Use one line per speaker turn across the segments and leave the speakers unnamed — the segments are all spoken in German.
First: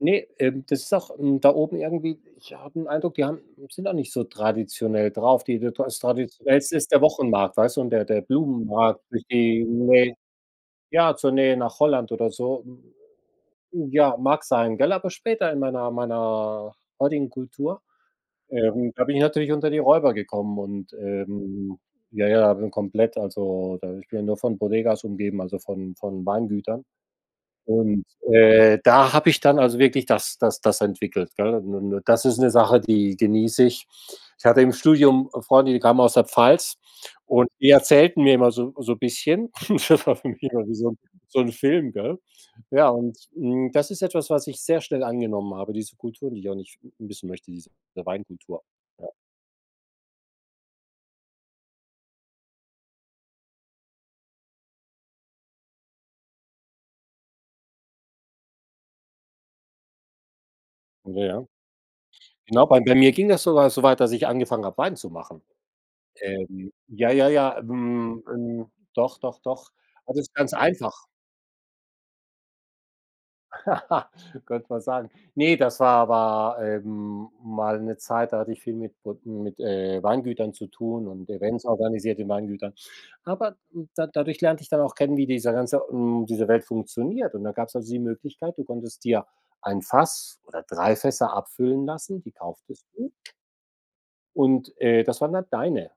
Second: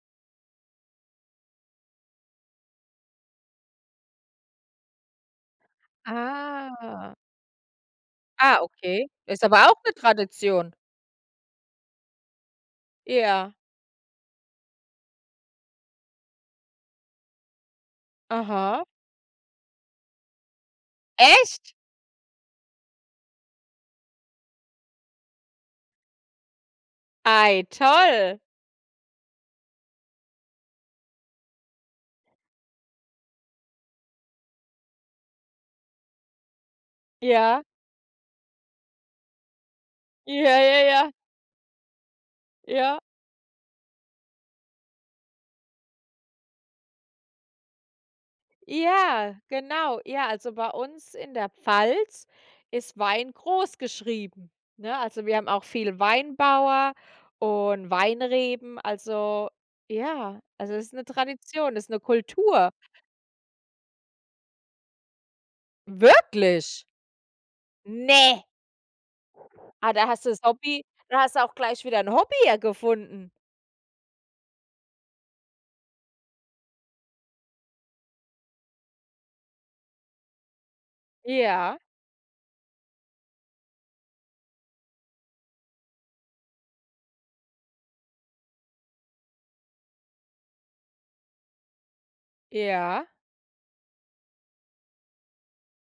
Ne, ähm, das ist auch, hm, da oben irgendwie ich habe 'n Eindruck, die haben sind da nicht so traditionell drauf. Die [unintelligible] das traditionellste ist der
Ah.
Wochenmarkt, weißt du, und der der
Ah,
Blumenmarkt
okay.
durch
Ist
die
aber auch 'ne
Nähe
Tradition.
ja, zur Nähe nach Holland oder so.
Ja.
Ja, mag sein, gell, aber später in meiner meiner [unintelligible] Kultur,
Aha.
ähm, da bin ich natürlich unter die Räuber gekommen und,
Echt?
ähm, ja, ja, bin komplett also, da ich bin ja nur von Bodegas umgeben, also, von von Weingütern.
Ei,
Und,
toll.
äh, da habe ich dann also wirklich das das das entwickelt, gell? Und und das ist 'ne Sache, die genieße ich. Ich hatte im Studium Freunde, die kamen aus der Pfalz, und
Ja.
die erzählten mir immer so so bisschen. Das war für mich
Ja,
immer wie
ja,
so 'n
ja.
so 'n Film, gell? Ja,
Ja.
und, hm, das ist etwas, was ich sehr schnell angenommen habe, diese Kulturen, die ich auch nicht missen möchte, diese Weinkultur, ja.
Ja, genau. Ja, also bei uns in der Pfalz ist Wein groß geschrieben, ne? Also, wir haben auch viel Weinbauer und Weinreben. Also, ja also, ist 'ne
Ja ja.
Tradition, ist 'ne
Genau,
Kultur.
bei bei mir ging das sogar so weit, dass ich angefangen habe, Wein zu machen. Ähm,
Wirklich?
ja, ja, ja. Hm,
Ne.
'n doch, doch, doch.
Ah, da
Das
hast
ist
du's
ganz
Hobby
einfach.
da hast du auch gleich wieder 'n Hobby ja gefunden.
Könnt man sagen. Ne, das war aber, ähm, mal 'ne Zeit, da hatte ich viel mit brod mit, äh, Weingütern zu tun und Events
Ja.
organisiert in Weingütern. Aber, hm, da dadurch lernte ich dann auch kennen, wie dieser ganze hm, diese Welt funktioniert. Und da gab's also die Möglichkeit, du konntest dir 1 Fass oder 3 Fässer abfüllen lassen, die kauftest
Ja.
du. Und, äh, das waren dann deine.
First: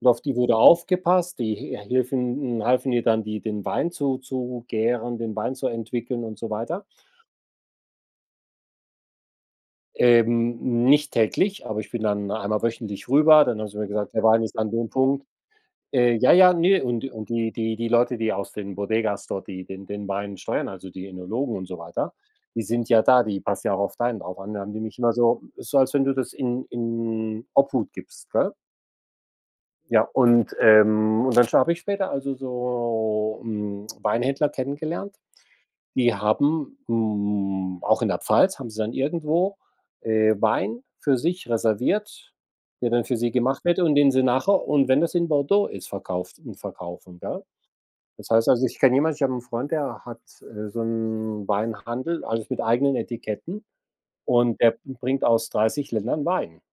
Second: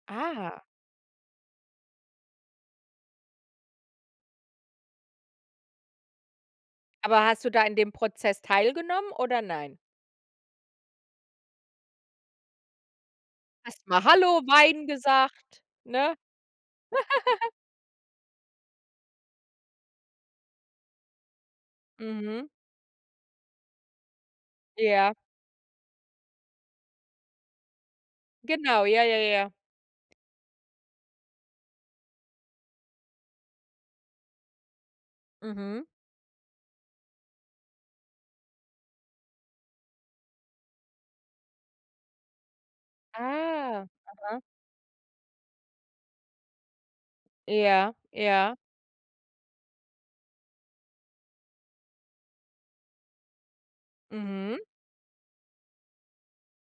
Und auf die wurde
Ah.
aufgepasst, die he äh, hilfen halfen dir dann, die den Wein zu zu gären, den Wein zu entwickeln und so weiter.
Aber hast du da in dem Prozess teilgenommen oder nein?
Ähm, nicht täglich, aber ich bin dann einmal wöchentlich rüber, dann haben sie
Erst
mir
mal:
gesagt: „Der
„Hallo,
Wein ist an
Wein.“
dem Punkt.“
gesagt,
Äh,
ne?
ja, ja, ne und und die die die Leute, die aus den Bodegas dort, die den den Wein steuern, also, die Önologen und so weiter,
Mhm.
die sind ja da, die passt ja auch auf deinen auch an. Da haben die mich immer
Ja.
so ist so, als wenn du das in in Obhut gibst, gell?
Genau, ja, ja, ja, ja.
Ja, und, ähm, und dann habe ich später, also, so, hm, Weinhändler kennengelernt.
Mhm.
Die haben hm, auch in der Pfalz haben sie dann irgendwo, äh, Wein für sich reserviert, der dann für sie gemacht wird
Ah,
und den sie
aha.
nachher- und wenn das in Bordeaux ist- verkauft und verkaufen, gell?
Ja,
Das heißt
ja.
also, ich kenne jemand, ich habe 'n Freund, der hat, äh, so 'n Weinhandel, also mit eigenen Etiketten
Mhm.
und der b bringt aus 30 Ländern Wein.